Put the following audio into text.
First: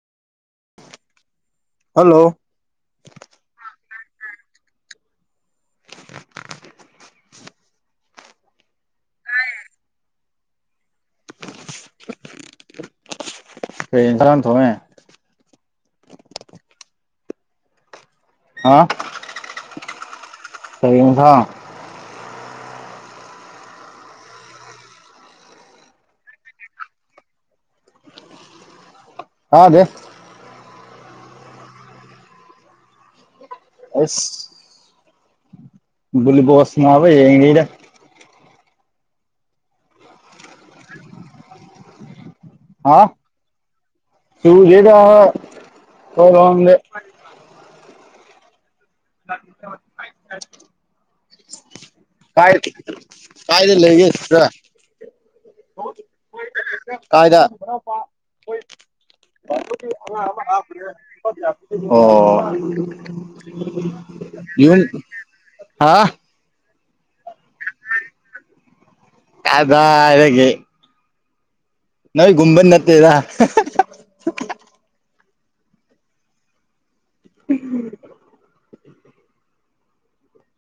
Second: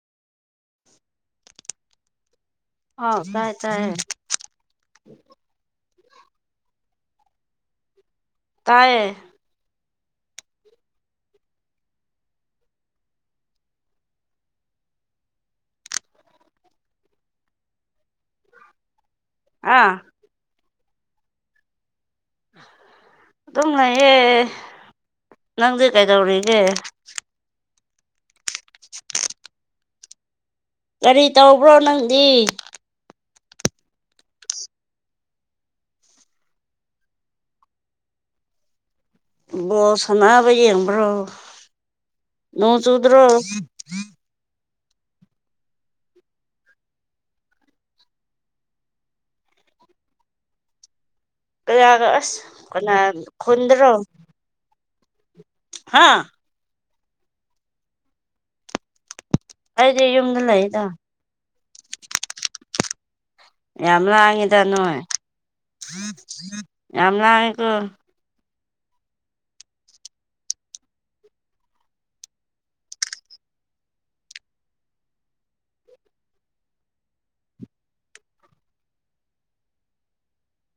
Hello ꯍꯥꯎ ꯇꯥꯏꯌꯦ ꯇꯥꯏꯌꯦ ꯇꯥꯏꯌꯦ [inaudible] [unintelligible] ꯀꯩ ꯏꯟꯁꯥꯟ ꯊꯣꯡꯉꯦ? ꯍꯥ ꯑꯥ [unintelligible] ꯑꯗꯨꯝ ꯂꯩꯌꯦ, ꯅꯪꯗꯤ ꯀꯩꯗꯧꯔꯤꯒꯦ? ꯇꯗꯦ ꯀꯔꯤ ꯇꯧꯕ꯭ꯔꯣ ꯅꯪꯗꯤ? ꯑꯁ ꯕꯣꯂꯤꯕꯣꯜ ꯁꯟꯅꯕ ꯌꯦꯡꯉꯤꯗ꯫ ꯕꯣꯁ ꯁꯟꯅꯕ ꯌꯦꯡꯕ꯭ꯔꯣ? ꯅꯣꯡ ꯆꯨꯗ꯭ꯔꯣ? ꯆꯨꯗꯦꯗꯥ ꯑꯩꯈꯣꯏꯔꯣꯝꯗꯤ꯫ [inaudible] [unintelligible] ꯀꯅꯥꯒ ꯑꯁ ꯀꯥꯏ ꯀꯅꯥ ꯀꯥꯏꯗ ꯈꯨꯨꯟꯗꯔꯣ ꯂꯩꯒꯦ ꯁꯤꯁꯇꯔ ꯀꯥꯏꯗ ꯑꯣ ꯑꯩꯗꯤ ꯌꯨꯝꯗ ꯂꯩꯗ ꯌꯥꯝ ꯂꯥꯡꯉꯤꯗ ꯌꯨꯝ ꯅꯣꯏ ꯌꯥꯝ ꯂꯥꯡꯉꯦꯀꯣ? ꯀꯗꯥꯏꯗꯒꯤ꯫ ꯅꯣꯏꯒꯨꯝꯕꯟ ꯅꯠꯇꯦꯔ ꯎꯝ